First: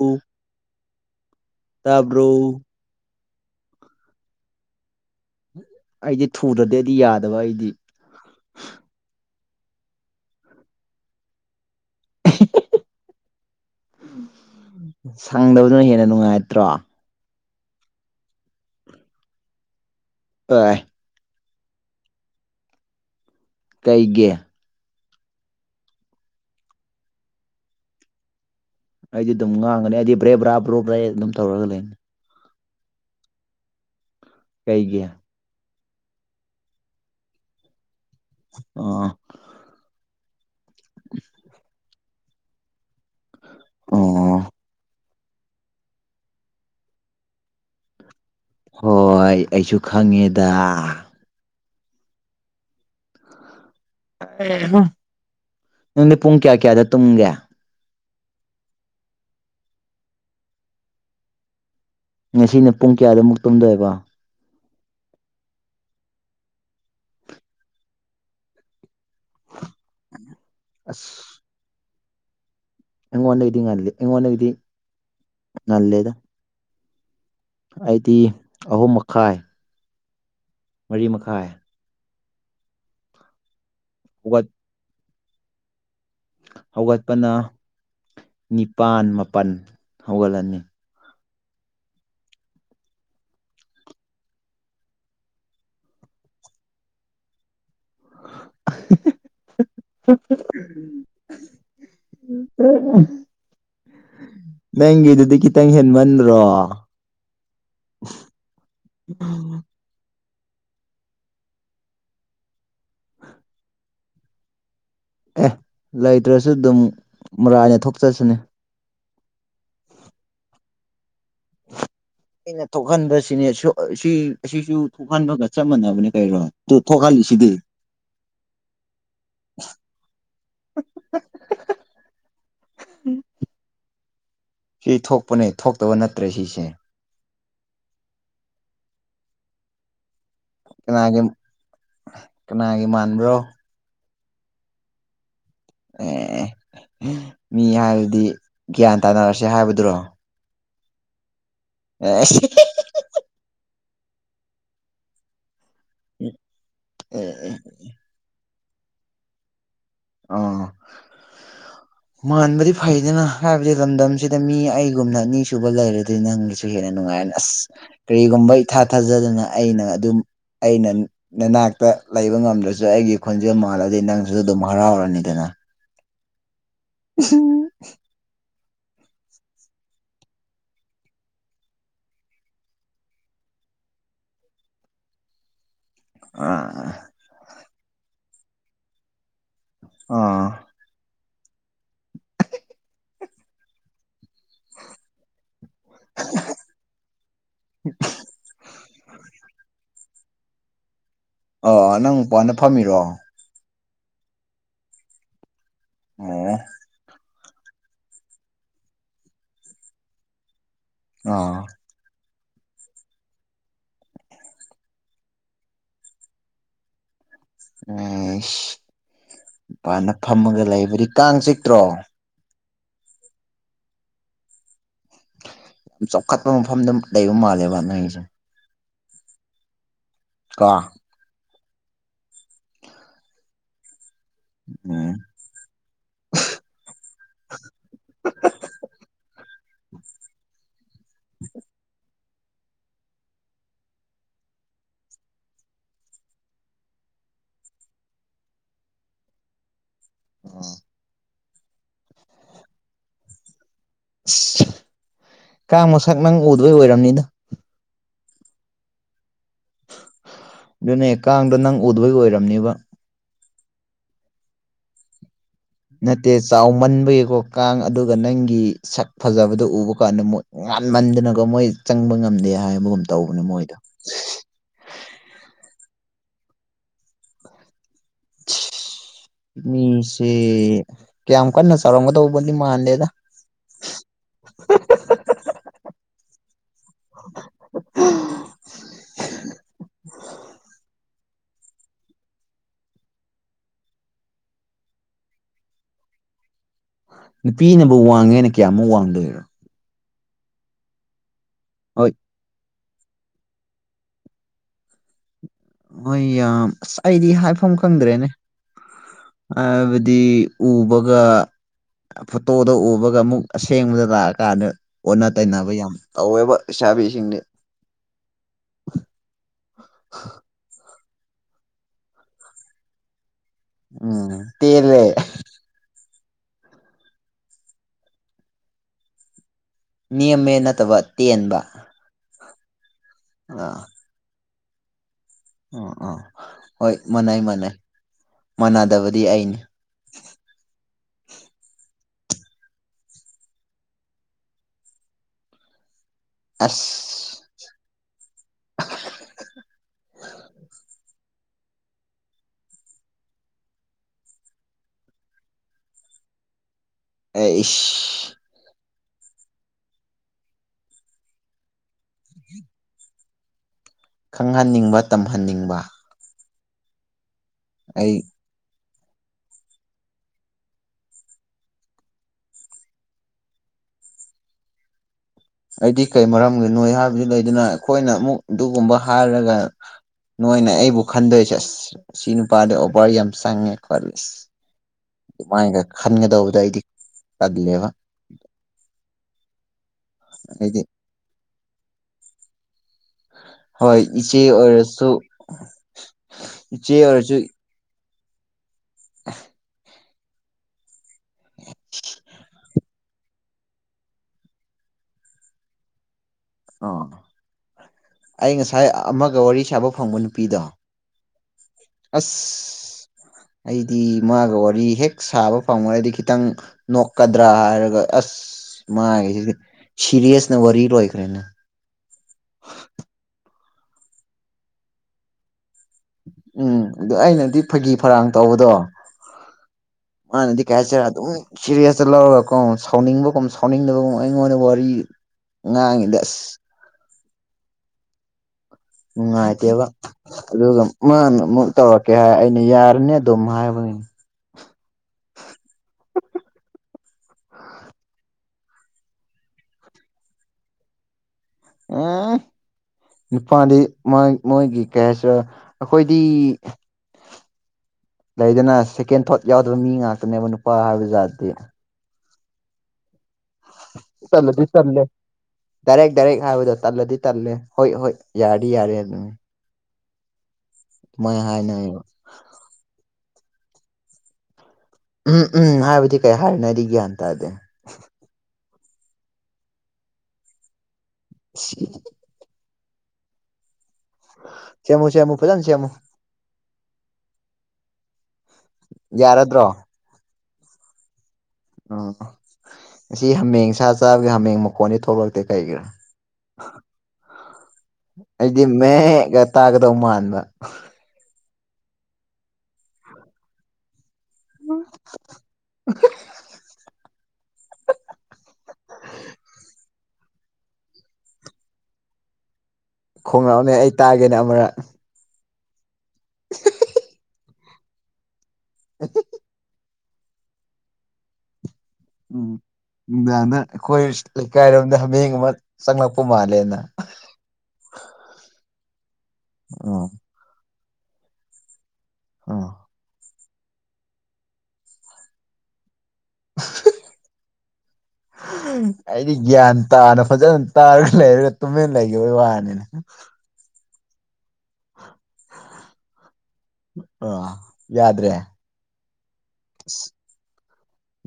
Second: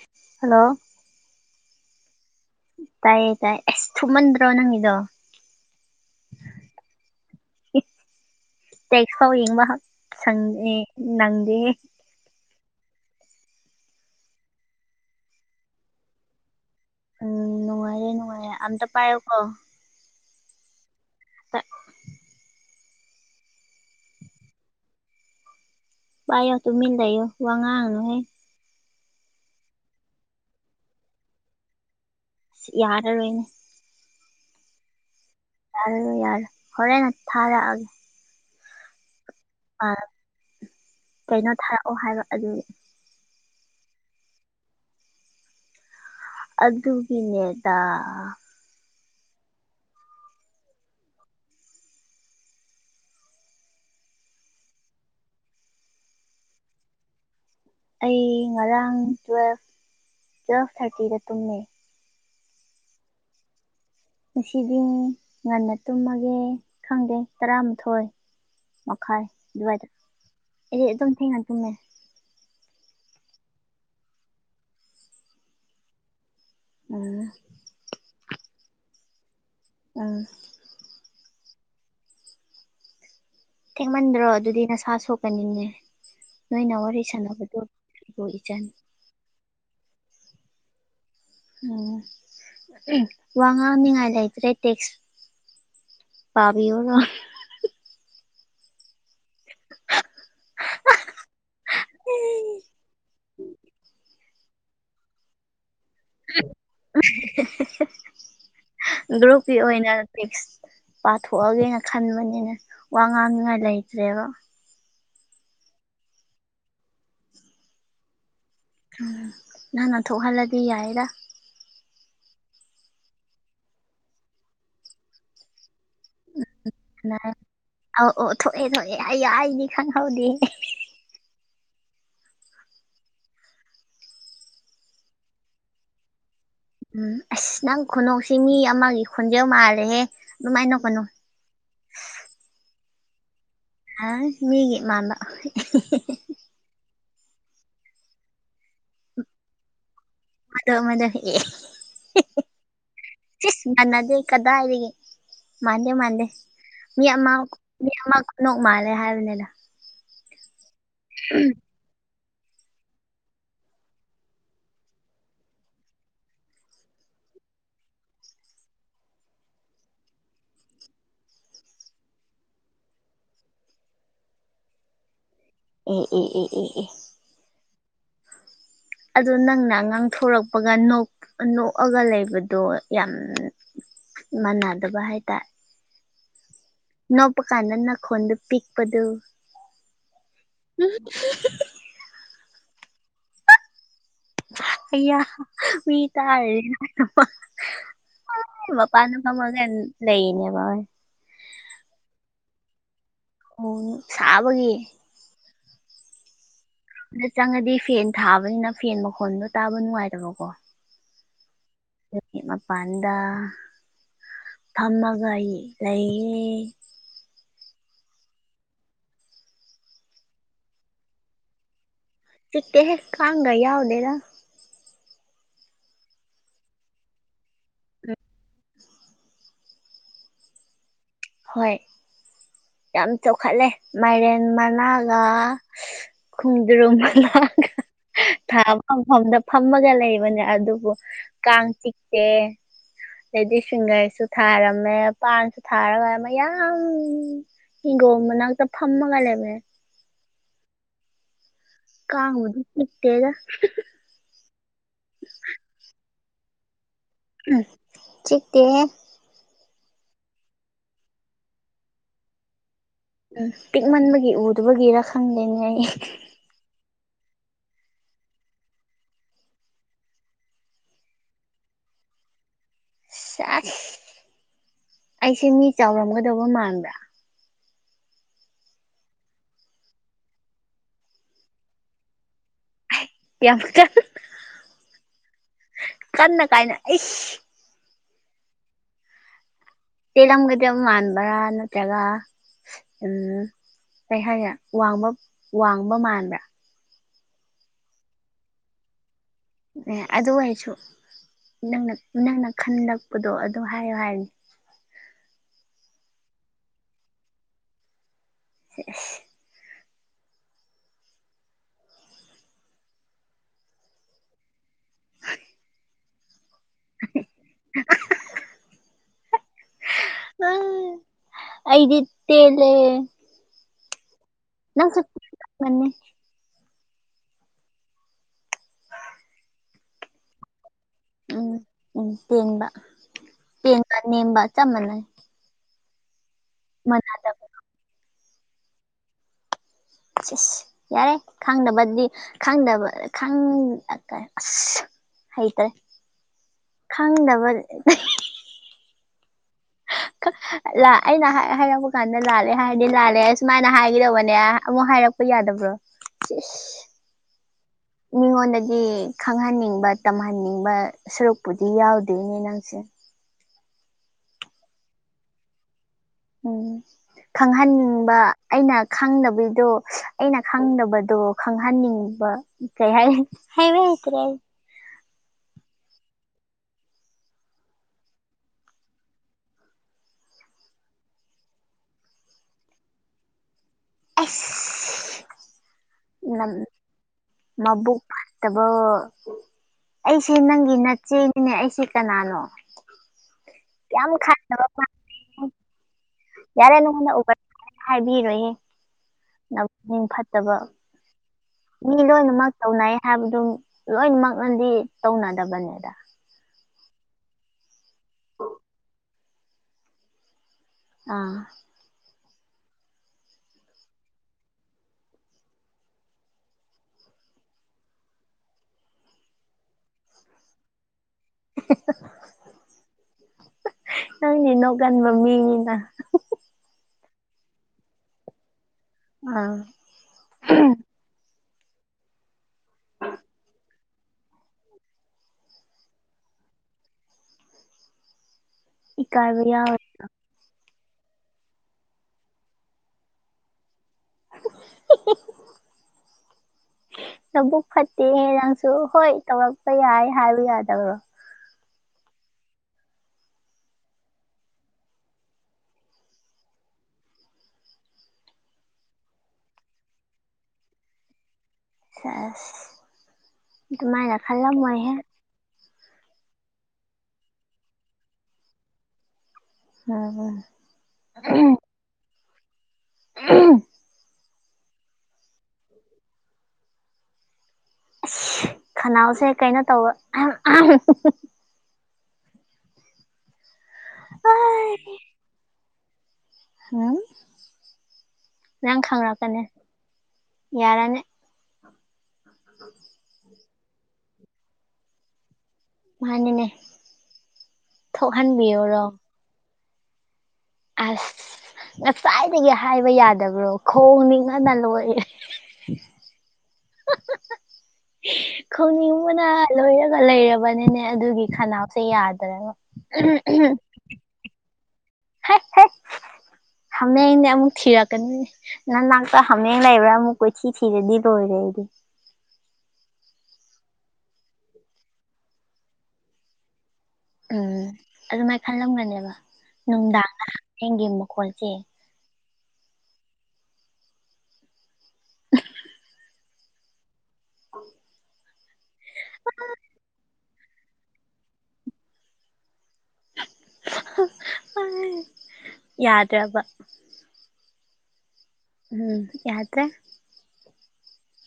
ꯑꯣ ꯍꯜꯂꯣ ꯇꯥꯕꯣ ꯇꯥꯏꯦ ꯇꯥꯏꯌꯦ ꯑꯦꯁ ꯊꯨꯃꯟ꯭ꯔꯣ ꯅꯪꯗꯣ ꯑꯩꯗꯤ ꯊꯨꯗ꯭ꯔꯗꯤ ꯑꯩꯗꯤ ꯌꯥꯗꯕ ꯑꯩꯗꯤ ꯇꯦꯛꯁ ꯐꯥꯎ ꯌꯦꯡꯕ ꯁꯪꯦ ꯅꯪꯗꯦ ꯁꯪꯗꯕꯗꯨꯅ ꯍꯦꯟꯅ ꯅꯨꯡꯉꯥꯏꯇ꯭ꯔꯣ ꯎꯝ ꯅꯨꯡꯉꯥꯏꯦ ꯅꯨꯡꯉꯥꯏꯦ ꯑꯇ ꯄꯥꯏ ꯀꯣ ꯑ ꯇꯩꯒꯤꯦ ꯄꯕꯥꯏꯣ ꯇꯨ ꯃꯤꯜꯗꯥꯏ ꯌꯣ ꯋꯥꯉꯥꯥꯡꯜꯅꯍꯦ ꯑꯩꯗꯤ ꯑꯗꯨꯝ ꯉꯥꯡꯒꯅꯤ ꯑꯩꯗꯤ ꯕ꯭ꯔꯦ ꯕ꯭ꯔꯥ ꯕ꯭ꯔꯨꯞ ꯕ꯭ꯔꯦ ꯑꯗꯨꯝ ꯇꯧꯔꯒ ꯂꯩꯅꯤ ꯑꯁ ꯌꯥꯔꯔꯣꯏꯅꯦ ꯀꯩꯒꯤ ꯌꯥꯔꯣ ꯌꯥꯔꯦ ꯍꯣꯔꯦꯟꯅ ꯊꯥꯔꯛꯑꯒꯦ ꯑꯣ ꯀꯩꯅꯣ ꯊꯥꯔꯛꯑꯣ ꯍꯥꯏꯕ ꯑꯗꯨꯒꯤ ꯑꯣ ꯑꯗꯨꯒꯤꯅꯦꯗꯥ ꯍꯣꯏ ꯑꯩꯁꯨ ꯈꯪꯉꯦꯗ ꯅꯨꯅꯨꯡꯗꯤ ꯄꯨꯡ ꯀꯌꯥ ꯀꯌꯥꯗ ꯇꯨꯝꯒꯦ ꯑꯩ ꯉꯔꯥꯡ ꯇꯨꯋꯦꯜꯐ ꯇꯨꯋꯦꯜꯐ ꯊꯥꯔꯇꯤꯗ ꯇꯨꯝꯃꯦ ꯉꯁꯤꯅ ꯄꯨꯡ ꯀꯌꯥꯗꯨꯛ ꯇꯨꯝꯗꯣꯏꯦꯕꯣ ꯉꯁꯤꯗꯤ ꯉꯟꯅ ꯇꯨꯝꯃꯒꯦ ꯈꯪꯗꯦ ꯇꯔꯥꯃꯥꯊꯣꯏ ꯃꯈꯥꯏ ꯋꯥꯏꯗ ꯑꯦꯔ ꯑꯗꯨꯝ ꯊ ꯍꯥ ꯑꯗꯨꯃꯦ ꯑꯦꯉꯣꯅ ꯏꯗꯤ ꯉꯜꯦ ꯌꯦꯉꯣꯅ ꯏꯗꯤ ꯅꯜꯦꯗ ꯑꯣ ꯑꯩꯗꯤ ꯑꯍꯨꯝ ꯃꯈꯥꯏ ꯎꯝ ꯃꯔꯤ ꯃꯈꯥꯏ ꯊꯦꯡꯃꯟꯗ꯭ꯔꯣ ꯍꯧꯒꯠ ꯑꯗꯨꯗꯤ ꯅꯁꯥ ꯁꯣꯛꯀꯅꯤꯅꯦ ꯅꯣꯏꯅ ꯋꯥꯔꯤ ꯁꯥꯟꯅꯕꯗꯨꯣꯕꯨ ꯏꯆꯟ꯫ ꯄꯥꯟ ꯃ ꯄꯟ ꯍꯧꯒꯠꯂꯅꯤ꯫ ꯎꯝ ꯋꯥ ꯉꯥꯡꯅꯤꯉꯥꯏ ꯂꯩ ꯂꯩꯇ꯭ꯔꯦ ꯇꯦꯛꯁ꯫ ꯄꯥꯕꯤ ꯑꯣꯏꯅꯣ꯫ [unintelligible] ꯎꯝ ꯅꯪꯒꯤ ꯑꯗꯨꯗꯤ ꯈꯤꯇꯪ ꯍꯦꯟꯃꯟ [unintelligible] ꯒ꯭ꯔꯨꯞꯀꯤ ꯑꯣꯏꯅ ꯐꯤꯛꯁ꯫ ꯄꯥꯊꯣꯛꯑꯒꯦꯅ ꯈꯟꯕꯅꯤꯅ ꯋꯥ ꯉꯥꯡꯅꯤꯉꯥꯏ ꯂꯩꯇ꯭ꯔꯦꯕ ꯑꯦ ꯂꯩꯇ꯭ꯔꯁꯨ ꯑꯗꯨꯝ ꯃꯔꯥꯏꯅ ꯊꯣꯛꯆꯁꯤꯅꯦ ꯎꯝ ꯅꯪꯅ ꯊꯣꯛꯍꯜꯂꯗꯤ ꯌꯥꯏꯔꯥ ꯑꯩꯅ ꯊꯣꯛꯍꯟꯕꯁꯤꯅꯦ ꯁꯤ ꯑꯁꯤꯁꯨ ꯊꯣꯛꯍꯟꯕꯒ ꯆꯞ ꯃꯥꯟꯅꯕꯅꯦ ꯀꯩꯔꯣ ꯊꯣꯛꯍꯜꯂꯤꯁꯤꯗꯤ ꯑꯧ ꯑꯣ ꯊꯣꯛꯑꯦ ꯊꯣꯛꯑꯦ ꯑꯩ ꯌꯥ ꯑꯩꯒꯤ ꯈꯪꯍꯧꯗꯦ ꯁꯤ ꯊꯣꯛꯄꯅꯦ ꯊꯣꯛꯇꯕ ꯅꯠꯇ꯭ꯔꯦ ꯁꯤꯁꯦ ꯎꯝ ꯑꯁ ꯅꯪ ꯈꯨꯅꯣꯛꯁꯤ ꯃꯤ ꯑꯃꯒꯤ ꯈꯣꯟꯖꯦꯜ ꯃꯥꯜꯂꯦꯍꯦ ꯑꯗꯨꯃꯥꯏꯅ ꯅꯣꯛꯀꯅꯨ ꯀꯅꯥꯒꯤ ꯀꯅꯥꯒꯤ ꯃꯥꯟꯕ꯭ꯔꯣ ꯑ ꯃꯤꯒꯤ ꯃꯥꯟꯕ꯫ ꯑꯦ ꯃꯤ ꯍꯥꯏꯔꯗꯤ ꯒ꯭ꯌꯥꯟ ꯇꯥꯅꯔꯁꯦ ꯍꯥꯏꯕꯗꯨꯔꯣ꯫ ꯃꯗ ꯃꯗ ꯑꯥꯏꯁ ꯁꯤꯁ ꯃꯥꯟꯅꯗꯦ ꯀꯗꯥꯏꯗꯒꯤ꯫ ꯃꯥꯟꯗꯦ ꯃꯥꯟꯗꯦ ꯃꯤ ꯑꯃ ꯑꯦ ꯃꯤ ꯑꯃ ꯈꯨꯅꯣꯛ ꯃꯥꯜꯂꯦ ꯍꯥꯏꯕꯅꯤꯗ꯫ ꯑ [unintelligible] ꯃꯥꯟꯕꯗꯤ ꯐꯩꯗꯅ ꯍꯥꯏꯕꯗꯤ ꯂꯝꯗꯝꯁꯤꯗ ꯃꯤ ꯑꯩꯒꯨꯝꯅ ꯑꯅꯤꯁꯨꯨꯕ ꯂꯩꯔꯗꯤ ꯅꯪꯒꯤꯁꯦ꯫ ꯁꯨ ꯍꯦꯟꯅ ꯅꯨꯡꯉꯥꯏꯔ ꯑꯁ ꯀꯔꯤꯒꯨꯝꯕ ꯏ ꯊꯥ ꯊꯥꯖꯗꯅ ꯑꯩꯅ ꯑꯗꯨꯝ꯫ ꯑꯩꯅ ꯅꯅꯥꯛꯇ ꯂꯩꯕ ꯉꯝꯗ꯭ꯔꯁꯨ ꯑꯩꯒꯤ ꯈꯣꯟꯖꯦꯜ ꯃꯥꯜꯂꯗꯤ ꯅꯪꯁꯨ ꯑꯗꯨꯝ꯫ ꯍꯔꯥꯎꯔꯅꯤꯗꯅ꯫ ꯎꯝ ꯎꯝ ꯎꯝ ꯎꯝ ꯎꯝ꯫ ꯎꯝꯍꯝ꯫ ꯑꯗꯣ ꯅꯪꯅ ꯉꯥꯡꯊꯣꯔꯛꯄꯒ ꯅꯣꯛꯑꯒ ꯂꯩꯕꯗꯣ ꯌꯥꯝ ꯃꯥꯟꯅꯗꯕ ꯍꯥꯏꯇꯥꯔꯦ꯫ ꯑ꯫ ꯅꯣꯞꯄ ꯀꯥꯟꯗ ꯅꯈꯣꯟꯗꯣ ꯄꯤꯛꯄꯗꯨ꯫ ꯑꯥ꯫ ꯎꯝ ꯍꯤꯍꯤꯍꯤ꯫ ꯑꯌꯥ ꯃꯤ ꯇꯥꯔꯗꯤ ꯫ [unintelligible] ꯃꯄꯥꯟꯗ ꯐꯝꯃꯒ ꯂꯩꯔꯤꯅꯦꯕ꯫ ꯑꯥ ꯅꯪ ꯃꯄꯥꯗ ꯐꯝꯃꯤꯔꯣ꯫ ꯑꯣ ꯁꯥꯕꯒꯤ꯫ ꯑꯣ꯫ ꯑꯗ ꯆꯪꯉꯗꯤ ꯐꯦꯟ ꯊꯥꯕꯅꯤꯅ ꯐꯦꯟ ꯃꯈꯣꯟꯗꯣ ꯇꯥꯕ ꯅꯨꯡꯉꯥꯏꯇꯕꯀꯣ꯫ ꯑꯥ꯫ [unintelligible] ꯃꯄꯥꯟꯗ ꯐꯝꯃꯒ ꯑꯩ ꯂꯩꯌꯦ꯫ ꯑꯦꯁ ꯃꯄꯥꯥꯟꯅ ꯐꯝꯃꯒ ꯂꯩꯕꯗꯤ ꯀꯥꯡ ꯆꯤꯛꯇ꯭ꯔꯣ꯫ ꯄꯤꯛꯇꯦ ꯍꯦ ꯈꯥꯡꯒ ꯌꯥꯎꯗꯦꯗ꯫ ꯌꯥꯝ ꯆꯥꯎꯈꯠꯄ ꯃꯐꯝꯗ ꯂꯩꯕ ꯃꯥꯜꯂꯦꯕ ꯅꯪꯒꯤꯁꯦ꯫ ꯀꯥ ꯍꯣꯏ ꯌꯥꯝ ꯆꯥꯎꯈꯠꯂꯦ ꯃꯥꯏꯔꯦꯟ ꯎꯝ ꯃꯅꯥꯒ ꯈꯣꯡꯗ꯭ꯔꯨꯝ ꯃꯅꯥꯒ ꯊꯥꯕ ꯃꯐꯝꯗ ꯐꯝꯃꯒ ꯂꯩꯕꯅꯦ ꯑꯗꯨꯕꯨ ꯀꯥꯡ ꯆꯤꯛ ꯇ‌ꯦ ꯂꯦꯗꯤꯁ ꯐꯤꯡꯒꯔꯁꯨ ꯊꯥꯔꯝꯃꯦ ꯄꯥꯟꯁꯨ ꯊꯥꯔꯒ ꯑꯝ ꯃꯌꯥꯝ ꯍꯤꯡꯒꯣꯜ ꯃꯅꯥꯛꯇ ꯐꯝꯃꯒ ꯂꯩꯕꯅꯦ ꯑꯣ ꯀꯥꯡꯕꯨꯗꯤ ꯆꯤꯛꯇꯦꯗ [unintelligible] ꯑꯁ [unintelligible] ꯀꯥꯡ ꯃꯁꯛ ꯅꯪ ꯎꯗꯕꯩ ꯑꯣꯏꯔꯝꯅꯤꯗ ꯎꯝ ꯆꯤꯛꯇꯦꯍꯦ ꯑꯗꯨꯅꯦ ꯀꯥꯡꯗꯣ ꯅꯪ ꯎꯗꯕꯩ ꯑꯣꯏꯔꯝꯅꯦꯕ꯫ ꯎꯝ ꯄꯤꯛꯃꯟꯕꯒꯤ ꯎꯗꯨꯕꯒꯤꯔ ꯈꯪꯗꯦꯅꯦ ꯑꯩ꯫ ꯅꯠꯇꯦ ꯆꯥꯎꯃꯟꯕꯒꯤꯀꯣ ꯀꯥꯡ ꯑꯗꯨꯒ ꯅꯪꯒꯤ ꯁꯛ ꯐꯖꯕꯗꯣ ꯎꯕ ꯀꯥꯟꯗ ꯃꯣꯏ꯫ ꯉꯥꯟꯃꯟꯗꯅꯀꯣ ꯃꯣꯏ ꯆꯪꯕ ꯉꯝꯗꯦ ꯍꯥꯏꯕꯒꯨꯝ ꯇꯧꯕꯅꯦ ꯁꯦꯁ ꯃꯣꯏꯗꯣ ꯑꯩꯁꯦ ꯃꯤ ꯆꯥꯎꯔꯝꯒꯗꯧꯕ ꯃꯥꯟꯕ꯭ꯔꯥ꯫ ꯃꯤꯁꯦ ꯀꯌꯥꯝ ꯀꯟꯅ ꯆꯥꯎꯔꯝꯒꯗꯧꯕꯗꯤ ꯃꯥꯟꯗꯦꯗ꯫ ꯌꯥꯝ ꯀꯟ ꯀꯟꯅ ꯀꯥꯏꯅ ꯑꯩꯁ꯫ ꯇ‌ꯦꯜꯂꯝꯒꯗꯕ ꯃꯥꯥꯟꯕ꯭ꯔꯥ ꯅꯠꯇ꯭ꯔꯒ ꯫ ꯎꯝ ꯀꯩ ꯍꯥꯏꯈꯔꯦ ꯋꯥꯡꯕ ꯋꯥꯡꯕ ꯃꯥꯟꯕ꯭ꯔꯥ꯫ ꯅꯨꯄꯤꯅꯕꯨ ꯋꯥꯡꯉꯦꯅ ꯀꯌꯥꯃꯨꯛ ꯋꯥꯡꯗꯣꯏꯔꯣ ꯑꯦ ꯑꯗꯨ ꯑꯣꯏꯁꯨ ꯅꯪꯅ ꯍꯣꯏ ꯅꯪꯅ ꯈꯟꯂꯛꯄꯗꯣ ꯑꯗꯨ ꯍꯥꯏꯌꯣ ꯍꯥꯏꯕꯅꯤ ꯍꯣꯏ ꯌꯥꯝ ꯑꯁ ꯑꯩꯗꯤ ꯍꯥꯏꯐꯝ ꯈꯪꯗ꯭ꯔꯦꯅꯦ ꯑꯁ ꯍꯥꯏꯕꯗꯤ ꯎꯕꯒ ꯐꯣꯇꯣꯗ ꯎꯕꯒ ꯑꯃꯨꯛ ꯑꯁꯦꯡꯕꯗ ꯂꯥꯛꯑꯀꯥꯟꯗ ꯑꯣꯟꯅ ꯇꯩꯅꯕ ꯌꯥꯝ ꯇꯧꯋꯦꯕꯥ ꯂꯩꯁꯥꯕꯤ ꯁꯤꯡꯗꯤ ꯎꯝ ꯑꯩꯗꯤ ꯇꯦꯟꯂꯦ ꯎꯝ ꯅꯪꯁꯨ ꯇꯦꯜꯂꯦ [unintelligible] ꯅꯦꯝꯃꯦ ꯅꯠꯇꯕ ꯎꯝ ꯇꯦꯟꯕ ꯎꯝ ꯇꯦꯟꯕ ꯑ ꯅꯦꯝꯕꯥ ꯆꯞ ꯃꯥꯅꯩ ꯎꯝ ꯑꯥ ꯍꯣꯏ ꯃꯥꯟꯅꯩ ꯃꯅꯥꯗꯕ ꯃꯥꯟꯅꯩ ꯃꯥꯟꯅꯗꯕꯗꯤ ꯑꯩꯅꯤ ꯁꯤꯁ ꯌꯥꯔꯦ ꯈꯪꯗꯕꯗꯤ ꯈꯪꯗꯕ ꯈꯪ ꯀ ꯑꯁ ꯍꯩꯇꯔꯦ ꯑꯁ ꯈꯪꯗꯕ [unintelligible] [unintelligible] ꯑꯩꯅ ꯍꯥꯏ ꯍꯥꯏꯔꯛꯄ ꯀꯥꯟꯗ ꯂꯥꯜꯂꯦ ꯍꯥꯏꯔꯗꯤ ꯂꯥꯜꯂꯦ ꯁꯨꯃꯥꯏꯅ ꯍꯥꯏꯒꯗꯧꯕꯅꯦ ꯑꯃꯨꯛ ꯍꯥꯏꯔꯛ ꯄ ꯌꯥꯗꯕ꯭ꯔꯣ ꯁꯤꯁ ꯑꯩꯁ ꯃꯤꯉꯣꯟꯗꯗꯤ ꯈꯪꯍꯟꯅꯤꯡꯕ ꯇꯝꯍꯟꯅꯤꯡꯕ ꯁꯔꯨꯛꯄꯨꯗꯤ ꯌꯥꯎꯗ‌ꯣꯏꯅꯦ ꯅꯪꯁꯦ ꯈꯪꯍꯟꯅꯤꯡꯕ ꯇꯝꯍꯟꯅꯤꯡꯕ ꯎꯝ ꯑꯩ ꯈꯪꯍꯟꯅꯤꯡꯕ ꯑꯩꯅ ꯈꯪꯗꯕꯩꯗꯣ ꯑꯩꯅ ꯈꯪꯗꯕꯗꯣ ꯈꯪꯍꯟꯅꯤꯡꯕ ꯀꯩꯍꯥꯏꯅꯤ ꯍꯥꯏꯕ ꯍꯩꯇ꯭ꯔꯦ ꯑꯩ ꯑꯩꯗꯤ ꯀꯩ ꯃꯔꯝꯒꯤꯅꯣ ꯍꯥꯏꯕꯗꯨ ꯂꯩꯗꯅ ꯑꯩꯈꯣꯏꯅ ꯑꯃꯨꯛ ꯑꯗꯨꯒꯨꯝꯕ ꯍꯥꯏꯔꯒ ꯅꯣꯏꯅ ꯑꯩꯕꯨ ꯈꯟꯗꯣꯏꯁꯦ ꯑꯁ ꯁꯤ ꯅꯨꯄꯥꯗꯣ ꯑꯣꯚꯔ ꯌꯥꯝ ꯆꯪꯉꯦ [unintelligible] ꯑꯁ ꯑꯁ ꯑꯗꯨꯃꯥꯏꯒ ꯈꯟꯒꯗꯧꯕꯗ‌ꯣ ꯑꯩꯗꯤ ꯇꯜꯂꯦꯕ ꯇꯕꯣ ꯑꯩꯁꯦ ꯅꯪꯒꯤ ꯑꯩꯗꯤ ꯅꯆꯦꯅꯤꯅꯦ ꯑꯩꯁꯦ ꯀꯅꯥꯅꯣ ꯍꯣꯏ ꯀꯌꯥꯝ ꯏꯆꯦ ꯑꯣꯏꯔꯁꯨ [unintelligible] ꯌꯥꯔꯦ ꯏꯆꯦ ꯑꯣꯏꯔꯁꯨ [unintelligible] ꯍꯥꯏꯕꯤꯔꯣꯏꯍꯦ [unintelligible] ꯐꯠꯇꯕ ꯃꯤ ꯂꯣꯏꯅꯃꯛ ꯇꯧꯅꯩ ꯍꯥꯏꯕꯗꯨ ꯂꯣꯏꯅꯃꯛꯅꯗꯤ ꯇꯧꯅꯗꯕꯅꯦꯗ ꯑꯥ ꯑꯩ ꯉꯁꯥꯏ ꯑꯃꯒ ꯋꯥꯔꯤ ꯁꯥꯕ ꯐꯪꯕ ꯅꯨꯄꯤꯗꯣ ꯑꯥ ꯑꯁ ꯑꯩꯗꯤ ꯃꯥꯒ ꯋꯥꯔꯤ ꯍꯦꯛ ꯁꯥꯕ ꯐꯪꯉꯗꯤ ꯈꯤꯇꯪ ꯅꯣꯛꯀꯗ꯭ꯔꯥ ꯍꯥꯏꯔꯒ ꯑꯁ ꯃꯥꯒꯤꯁꯤꯗꯤ ꯁꯤꯔꯤꯌꯁꯅ ꯋꯥꯔꯤ ꯂꯣꯏꯈ꯭ꯔꯦꯅꯦ [unintelligible] ꯅꯪꯗꯤ ꯅꯣꯛꯀꯟꯕ ꯃꯤꯅꯤꯅ ꯎꯝ ꯑꯗꯨ ꯑꯩꯅꯗꯤ ꯐꯥꯒꯤ ꯐꯔꯥꯡ ꯇꯧꯕꯗꯣ ꯑꯝ ꯃꯥꯅꯗꯤ ꯀꯩ ꯍꯥꯏꯁꯤꯔ ꯑꯗꯨꯝ ꯁꯦꯔꯤꯁꯇ ꯂꯧꯔꯒꯀꯣ ꯁꯥꯎꯅꯤꯡꯕꯒꯨꯝ ꯁꯥꯎꯅꯤꯡꯗꯕꯒꯨꯝ ꯑꯩꯉꯣꯟꯗ ꯋꯥꯔꯤ ꯉꯥꯡꯉꯤꯗꯣ ꯑꯁ ꯏꯀꯥꯏꯕ ꯌꯥꯎꯋꯦ ꯅꯨꯡꯉꯥꯏꯇꯦꯕ ꯑꯗꯨꯒ ꯃꯥꯅ ꯑꯃꯨꯛ ꯇꯧꯔꯛꯀꯦ ꯍꯥꯏ ꯑꯩꯅ ꯌꯥꯔꯅꯤ ꯑꯗꯨꯝ ꯍꯥꯏꯕꯅꯤ [unintelligible] ꯅꯕꯨꯛ ꯐꯠꯇꯦꯍꯦ ꯅꯪꯁꯨ ꯍꯣꯏ ꯇꯧꯔꯛꯄ ꯌꯥꯏ ꯍꯥꯏꯌꯨ ꯌꯥꯗꯕ꯭ꯔꯣ ꯑꯦ ꯅꯨꯄꯥꯗꯤ ꯃꯣꯏꯒꯤ ꯀꯩ ꯍꯥꯏꯁꯤꯔ ꯑꯩꯈꯣꯏꯗꯤ ꯂꯩꯗꯅ ꯁꯦꯀꯦꯟ ꯊꯣꯠ ꯌꯥꯎꯗꯕ ꯃꯤ ꯉꯥꯛꯇꯅꯦꯕ ꯅꯨꯄꯥ ꯍꯥꯏꯕ ꯖꯥꯠꯇꯤ [unintelligible] ꯑꯗꯨꯃꯥꯏꯅ ꯆꯜꯂꯗꯤ ꯈꯜꯂꯝꯃꯣꯏꯍꯦ ꯆꯜꯂꯦ ꯗꯥꯏꯔꯦꯛ ꯗꯥꯏꯔꯦꯛ ꯍꯥꯏꯕꯗꯣ ꯇꯜꯂꯗꯤ ꯇꯜꯂꯦ ꯍꯣꯏ ꯍꯣꯏ ꯌꯥꯔꯗꯤ ꯌꯥꯔꯦ ꯑꯗꯨꯅꯤ [unintelligible] ꯃꯣꯏ ꯍꯥꯏꯅꯕ [unintelligible] ꯎꯝ ꯎꯝ ꯍꯥꯏꯕꯗꯤ ꯀꯩ ꯍꯥꯏꯔꯤꯅꯣꯗꯤ ꯒ꯭ꯌꯥꯟ ꯇꯥꯗꯦ ꯑꯁ ꯈꯅꯥꯎꯁꯦ ꯀꯩꯅꯣ ꯇꯧꯕ ꯑꯍꯝ ꯑꯍꯝ [unintelligible] [inaudible] ꯁꯦꯞꯃꯨ ꯁꯦꯝꯃꯨ ꯐꯖꯟ ꯁꯦꯝꯃꯨ ꯎꯝ ꯅꯪ ꯈꯪꯉꯛꯀꯅꯦ ꯌꯥꯔꯗ꯭ꯔꯣ ꯌꯥꯔꯅꯤ ꯎꯝ ꯉꯁꯤ ꯍꯥꯃꯦꯡ ꯁꯥ ꯆꯥꯕꯒꯤ ꯍꯥꯃꯦꯡ ꯃꯈꯣꯟꯗꯤ ꯊꯣꯛꯂꯛ ꯃꯥꯅꯤꯅꯦ [unintelligible] ꯑꯩꯗꯤ ꯊꯣꯛꯍꯟꯕꯤꯌꯨꯔꯣ ꯃꯦ ꯇꯥꯒꯗꯧ ꯃꯥꯟꯕ ꯑꯁ ꯉꯁꯥꯏꯗꯒꯤ ꯍꯥꯏꯕ ꯌꯥꯗꯕ꯭ꯔꯣ ꯈꯣꯡꯅꯤꯡ ꯕꯅ ꯂꯣꯏꯔꯦ [unintelligible] ꯈꯣꯡꯅꯤꯡꯕꯅ ꯂꯣꯏꯔꯒ ꯂꯩꯔꯕꯅꯤꯅꯦ ꯑꯗꯨꯒꯤ ꯈꯅꯥꯎꯁꯦ ꯌꯥꯗ꯭ꯔ ꯈꯣꯡꯉꯛꯑꯣꯅꯦ ꯑꯩ ꯇꯥꯒꯦꯅꯦ ꯑꯃꯔꯛ ꯍꯩ ꯍꯩ ꯍꯥꯃꯦꯡꯅꯦ ꯑꯃꯨꯛ ꯊꯤꯔꯛꯀꯅꯤꯅꯦ ꯅꯥꯅꯥꯛꯇ ꯍꯥꯃꯦꯡ ꯂꯩꯕ꯭ꯔꯥ ꯑꯃꯨꯛ ꯀꯣꯏꯊꯤ ꯊꯤꯔꯗꯤ ꯂꯣꯏꯔꯦ ꯑꯩꯗꯤ [unintelligible] ꯑꯩꯈꯣꯏ ꯂꯩꯀꯥꯏꯔꯣꯝꯗ ꯍꯥꯃꯦꯡ ꯑꯃ ꯆꯪꯂꯛꯄ ꯃꯥꯜꯂꯦꯅ ꯎꯝ ꯑꯗꯨꯃꯥꯏꯅ ꯈꯜꯂꯝꯒꯅꯦꯕ ꯎꯝ ꯅꯨꯡꯗꯥꯡ ꯍꯃꯦꯡꯒꯤ ꯃꯈꯣꯜꯁꯦ ꯑꯣ ꯑꯩꯗꯤ ꯒ꯭ꯌꯥꯟ ꯇꯥꯅ ꯐꯖꯅ ꯇꯥꯔꯒ ꯂꯩꯔꯒ ꯇꯨꯃꯤꯟꯅ ꯂꯩꯈꯤꯕꯒꯤ ꯋꯥꯅꯤꯗ [unintelligible] ꯌꯥꯗ꯭ꯔꯦꯕ ꯑꯥ ꯌꯥꯗ꯭ꯔꯦ ꯎꯝ ꯌꯥꯗ꯭ꯔꯦ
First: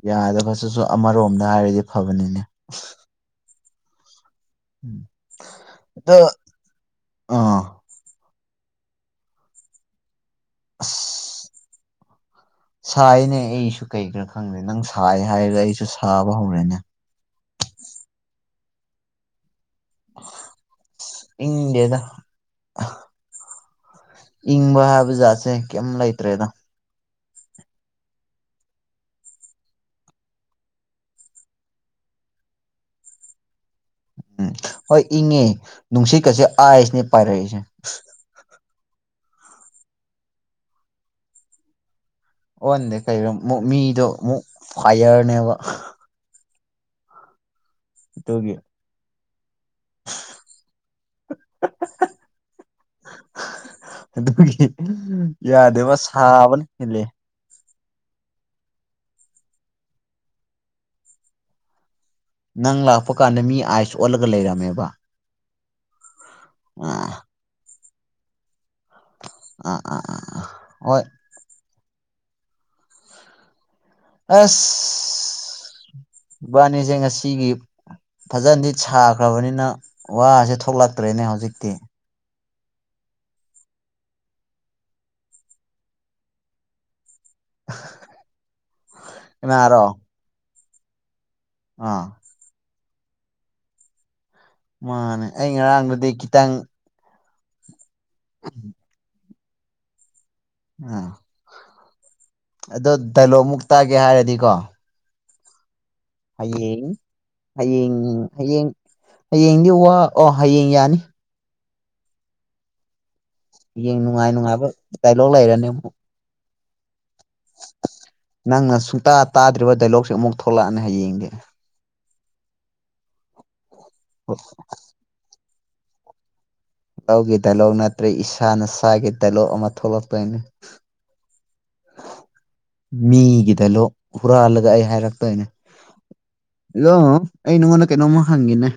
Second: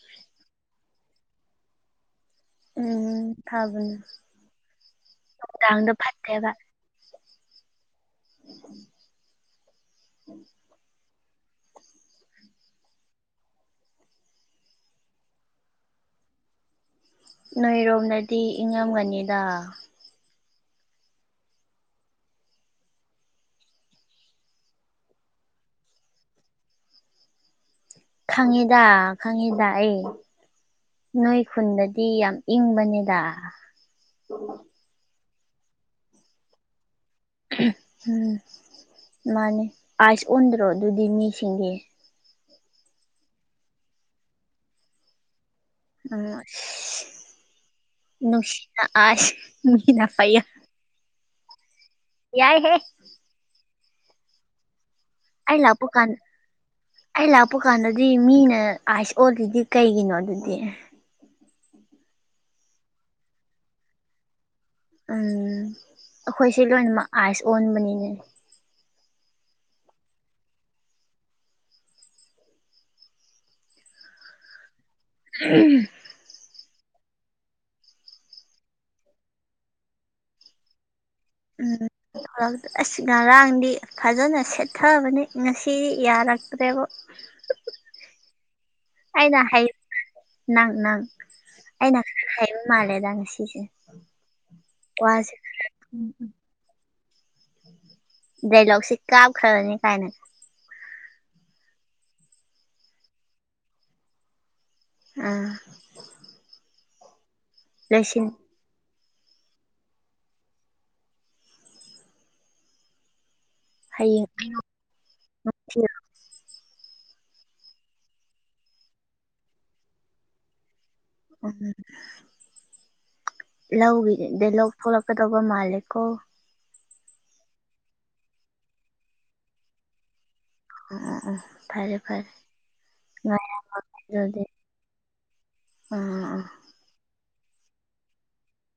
ꯌꯥꯗ ꯐꯕꯁꯤꯁꯨ ꯑꯃꯔꯣꯝꯗ ꯍꯥꯏꯔꯗꯤ ꯐꯕꯅꯤꯅꯦ ꯎꯝ ꯊꯥꯕꯅ ꯀꯥꯡꯥꯡꯗ ꯑꯗꯣ ꯐꯔꯠꯇꯦꯕ ꯑꯥ [inaudible] ꯁꯥꯏꯅꯦ ꯑꯩꯁꯨ ꯀꯩ ꯈꯔꯥ ꯈꯪꯗꯦ ꯅꯪ ꯁꯥꯏ ꯍꯥꯏꯔꯒ ꯑꯩꯁꯨ ꯁꯥꯕ ꯍꯧꯔꯦꯅꯦ ꯅꯣꯏꯔꯣꯝꯅꯗꯤ ꯏꯪꯉꯝꯒꯅꯤꯗ ꯏꯦꯗ ꯏꯪꯕ ꯍꯥꯏꯕ ꯖꯥꯠꯁꯦ ꯀꯩꯝ ꯂꯩꯇ꯭ꯔꯦꯗ ꯈꯪꯉꯦꯗ ꯈꯪꯉꯦꯗ ꯑꯩ ꯅꯣꯏ ꯈꯨꯟꯗꯗꯤ ꯌꯥꯝ ꯏꯪꯕꯅꯦꯗ ꯎꯝ ꯍꯣꯏ ꯏꯪꯉꯦ ꯅꯨꯡꯁꯤꯠ ꯀꯁꯦ ꯑꯥꯏꯁꯅꯦ ꯄꯥꯏꯔꯛꯏꯁꯦ ꯎꯝ ꯃꯥꯅꯤ ꯑꯥꯏꯁ ꯑꯣꯟꯗ꯭ꯔꯣ ꯑꯗꯨꯗꯤ ꯃꯤꯁꯤꯡꯗꯤ ꯑꯣꯟꯗꯦ ꯀꯩꯩꯅꯣꯛ ꯃꯤꯗꯣ ꯑꯃꯨꯛ ꯐꯥꯏꯌꯔꯅꯦꯕ ꯎ ꯑꯗꯨꯒꯤ ꯅꯁꯤꯅꯥ ꯑꯁ ꯃꯅꯥ ꯐꯩꯌꯥ [inaudible] ꯌꯥꯏ ꯍꯦ ꯑꯗꯨꯒꯤ ꯌꯥꯗꯦꯕ ꯁꯥꯕꯅ ꯍꯤꯂꯦ ꯍꯥꯄ ꯀꯥꯟꯗꯗꯤ ꯃꯤꯅ ꯑꯥꯏꯁ ꯑꯣꯜꯂꯤꯗꯤ ꯀꯩꯒꯤꯅꯣ ꯑꯗꯨꯗꯤ ꯅꯪ ꯂꯥꯛꯄ ꯀꯥꯟꯗ ꯃꯤ ꯑꯥꯏꯁ ꯑꯣꯜꯂꯒ ꯂꯩꯔꯝꯃꯦꯕ ꯎꯝ ꯑꯩꯈꯣꯏꯁꯦ ꯑ ꯂꯣꯏꯅꯃꯛ ꯑꯥꯏꯁ ꯑꯣꯟꯕꯅꯤꯅꯦ ꯑꯥ ꯑꯥ ꯍꯣꯏ ꯑꯁ ꯎꯝ ꯕꯥꯅꯤꯁꯦ ꯉꯁꯤꯒꯤ ꯐꯖꯅꯗꯤ ꯁꯥꯈ꯭ꯔꯕꯅꯤꯅ ꯋꯥꯁꯦ ꯊꯣꯛꯂꯛꯇ꯭ꯔꯦꯅꯦ ꯍꯧꯖꯤꯛ ꯎꯝ ꯑꯁ ꯉꯔꯥꯡꯗꯤ ꯐꯖꯅ ꯁꯦꯠꯊꯕꯅꯤ ꯉꯁꯤꯗꯤ ꯌꯥꯔꯛꯇ꯭ꯔꯦꯕ [inaudible] ꯑꯩꯅ ꯍꯥꯏ ꯀꯅꯥꯔꯣ ꯅꯪ ꯅꯪ ꯑꯩꯅ ꯑꯥ ꯍ ꯃꯥ ꯂꯩꯦꯗꯉ ꯁꯤꯁꯦ ꯃꯥꯅꯦ ꯑꯩ ꯉꯔꯥꯡꯗꯨꯗꯤ ꯎꯝ ꯈꯤꯇꯪ ꯗꯥꯏꯂꯣꯣꯛꯁꯤꯦ ꯀꯥꯞꯈ꯭ꯔꯅꯤ ꯀꯥꯏꯅ ꯑꯥ ꯑꯗꯣ ꯗꯥꯏꯂꯣꯛ ꯃꯨꯛ ꯇꯥꯒꯦ ꯍꯥꯏꯔꯗꯤꯀꯣ ꯑꯥ ꯍꯌꯦꯡ ꯍꯌꯦꯡ ꯂꯣꯏꯁꯤꯟ ꯍꯌꯦꯡ ꯍꯌꯦꯡꯗꯤ ꯋꯥ ꯑꯣ ꯍꯌꯦꯡ ꯌꯥꯅꯤ ꯌꯦꯡ ꯍꯌꯦꯡ ꯅꯨꯡꯉꯥꯏ ꯅꯨꯡꯉꯥꯏꯕ ꯗꯥꯏꯂꯣꯛ ꯂꯩꯔꯅꯦ ꯑꯃꯨꯛ ꯅꯪꯅ ꯁꯨꯡꯇꯥ ꯇꯥꯗ꯭ꯔꯤꯕ ꯗꯥꯏꯂꯣꯛꯁꯦ ꯑꯃꯨꯛ ꯊꯣꯛꯂꯛꯑꯅꯤ ꯍꯌꯦꯡꯗꯤ ꯎꯝ ꯂꯧꯒꯤ ꯗꯂꯣꯛ ꯄꯂꯛꯀꯗꯧꯕ ꯃꯥꯂꯦꯀꯣ ꯂꯧꯒꯤ ꯗꯥꯏꯂꯣꯛ ꯅꯠꯇ꯭ꯔꯦ ꯏꯁꯥꯅ ꯏꯁꯥꯒꯤ ꯗꯥꯏꯂꯣꯛ ꯑꯃ ꯊꯣꯛꯂꯛꯇꯣꯏꯅꯤ ꯎꯝ ꯎ ꯎꯝ ꯃꯤꯒꯤꯗ ꯂꯣ ꯑꯗꯨꯗꯤ ꯍꯨꯔꯥꯜꯂꯒ ꯑꯩ ꯍꯥꯏꯔꯛꯇꯣꯏꯅꯦ ꯑꯥ ꯑꯥ ꯏꯗꯣ ꯑꯩ ꯅꯉꯣꯟꯅ ꯀꯩꯅꯣꯝꯃ ꯍꯪꯉꯤꯅꯦ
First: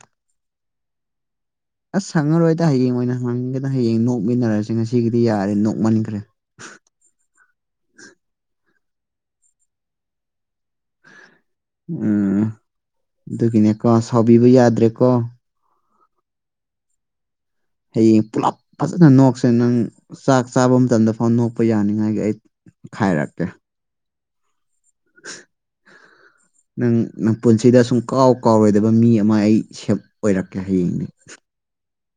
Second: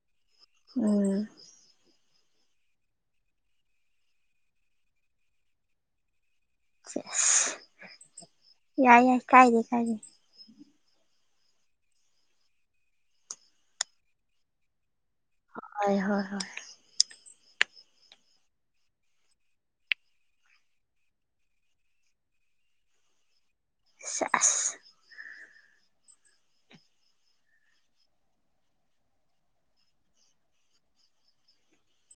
ꯎꯝ ꯑꯁ ꯍꯪꯉꯔꯣꯏꯗ ꯍꯌꯦꯡ ꯑꯣꯏꯅ ꯍꯪꯉꯒꯦꯗ ꯍꯌꯦꯡ ꯅꯣꯛꯃꯤꯟꯅꯔꯁꯦ ꯉꯁꯤꯒꯤꯗꯤ ꯌꯥꯔꯦ ꯅꯣꯛꯃꯟꯈ꯭ꯔꯦ ꯁ ꯌꯥꯏ ꯌꯥꯁꯥꯏꯗꯦ ꯀꯥꯏꯦ ꯎꯝ ꯑꯗꯨꯒꯤꯅꯦꯀꯣ ꯁꯥꯎꯕꯤꯕ ꯌꯥꯗ꯭ꯔꯦꯀꯣ ꯍ ꯍꯣꯏ ꯍꯣꯏ ꯍꯌꯦꯡ ꯄꯨꯂꯞ ꯐꯖꯅ ꯅꯣꯛꯁꯦ ꯅꯪ ꯆꯥꯛ ꯆꯥꯕ ꯃꯇꯝꯗ ꯐꯥꯎ ꯅꯣꯛꯄ ꯌꯥꯅꯤꯉꯥꯏꯒꯤ ꯑꯩ ꯈꯥꯏꯔꯛꯀꯦ ꯆ ꯅꯪ ꯅꯪ ꯄꯨꯟꯁꯤꯗ ꯁꯨꯝ ꯀꯥꯎ ꯀꯥꯎꯔꯣꯏꯗꯕ ꯃꯤ ꯑꯃ ꯑꯩ ꯁꯦꯞ ꯑꯣꯏꯔꯛꯀꯦ ꯍꯌꯦꯡꯅꯤ